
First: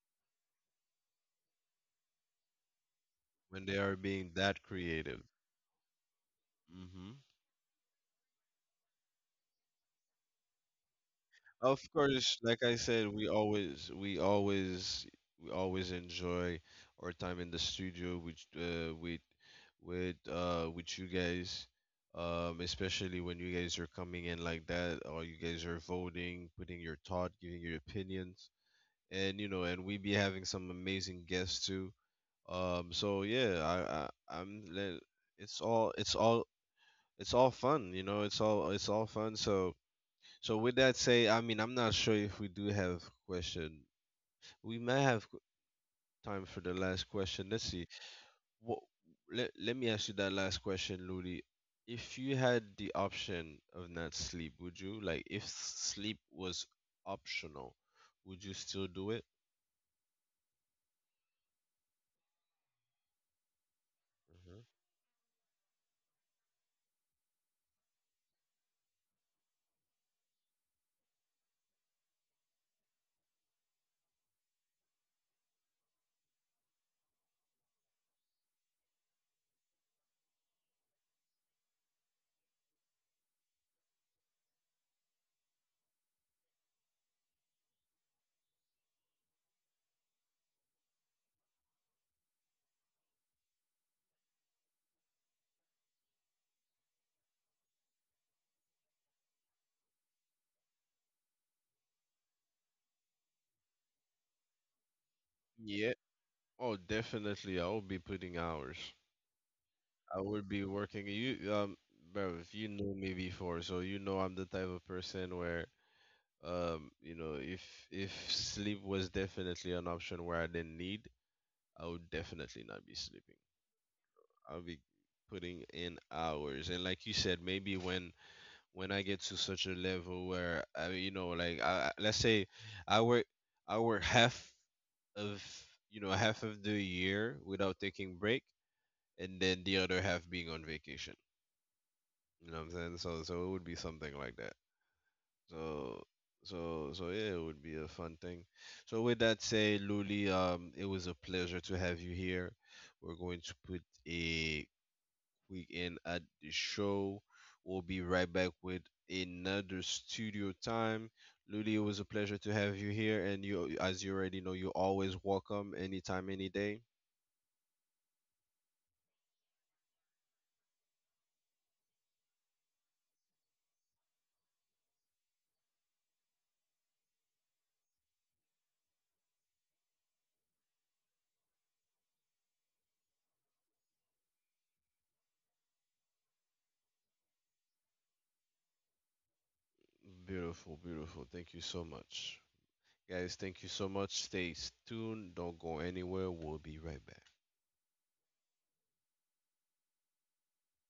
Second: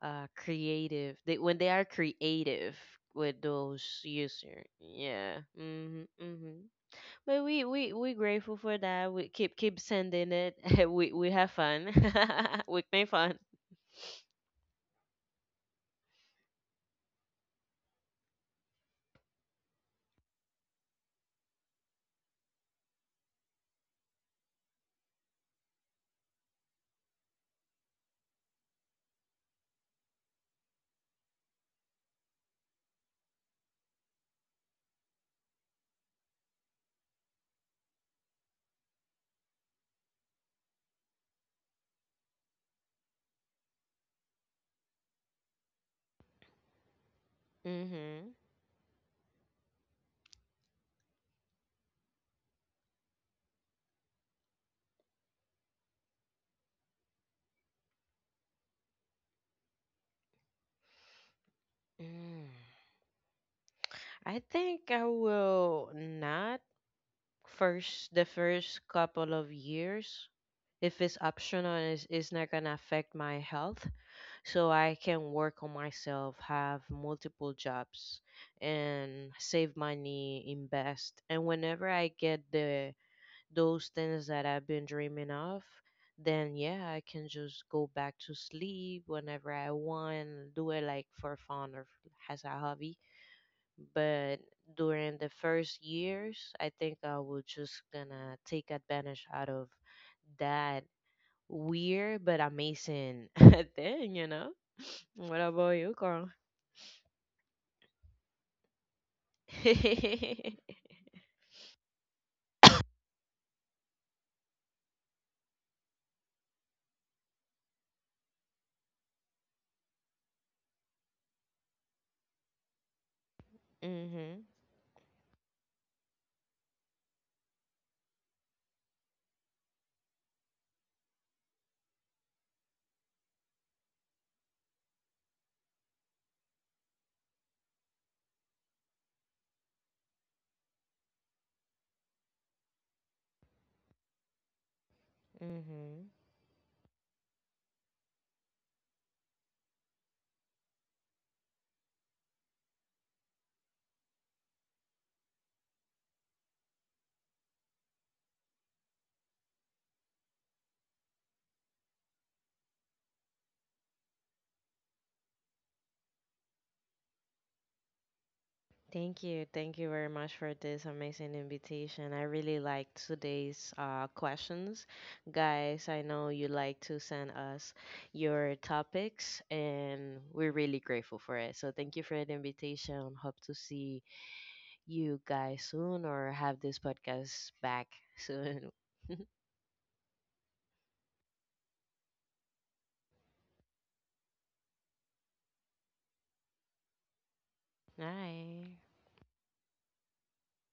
creative, they when they are creative with when they are those being that user, creative. yeah, mm-hmm, mm-hmm. Hmm. But we grateful for that. We keep sending it. *laughs* We have Of fun. course, like *laughs* I We said, make we fun. always, we always enjoy our time in the studio with with, with you guys. Especially when you guys are coming in like that, or you guys are voting, putting your thought, giving your opinions, and you know, and we be having some amazing guests too. So yeah, I'm le- it's all, it's all fun. You know, it's all fun. So so with that say, I mean, I'm not sure if we do have question. We may have time for the last question. Let's see. Mm-hmm. What, let, let me ask you that last question, Ludi. If you had the option of not sleep, would you? Like, if sleep was optional, would you still do it? Mm. I Hmm. think I will not. First The first couple of years, if it's optional and it's not gonna affect my health, so I can work on myself, have multiple jobs, and save money, invest. And whenever I get the those things that I've been dreaming of, then yeah, I can just go back to sleep whenever I want, do it like for fun or as a hobby. But during the first years, I think I was just gonna take advantage out of that weird but amazing *laughs* thing, you know? What about you, Yeah. Carl? Oh, definitely. I would be putting hours. I would *laughs* be working. You, bro, if you know me before, so you know I'm the type of person where um, you know, if sleep was definitely an option where I didn't need, I would definitely not be sleeping. Mhm. I'll be putting in hours. And like you said, maybe when I get to such a level where I, you know, like I- let's say I work, half of, you know, half of the year without taking break, and then the other half being on vacation. You know what I'm saying? So so it would be something like that. So Mhm. so so yeah, it would be a fun thing. So with that said, Luli, it was a pleasure to have you here. We're going to put a quick end at the show. We'll be right back with another studio time. Luli, it was a pleasure to have you here, and you, as you already know, you're always welcome anytime, any day. Thank you. Thank you very much for this amazing invitation. I really liked today's questions. Guys, I know you like to send us your topics and we're really grateful for it. So thank you for the invitation. Hope to see you guys soon or have this podcast back soon. *laughs* Beautiful, beautiful. Thank you so much. Guys, thank you so much. Stay tuned. Don't go anywhere. We'll be right back. Bye.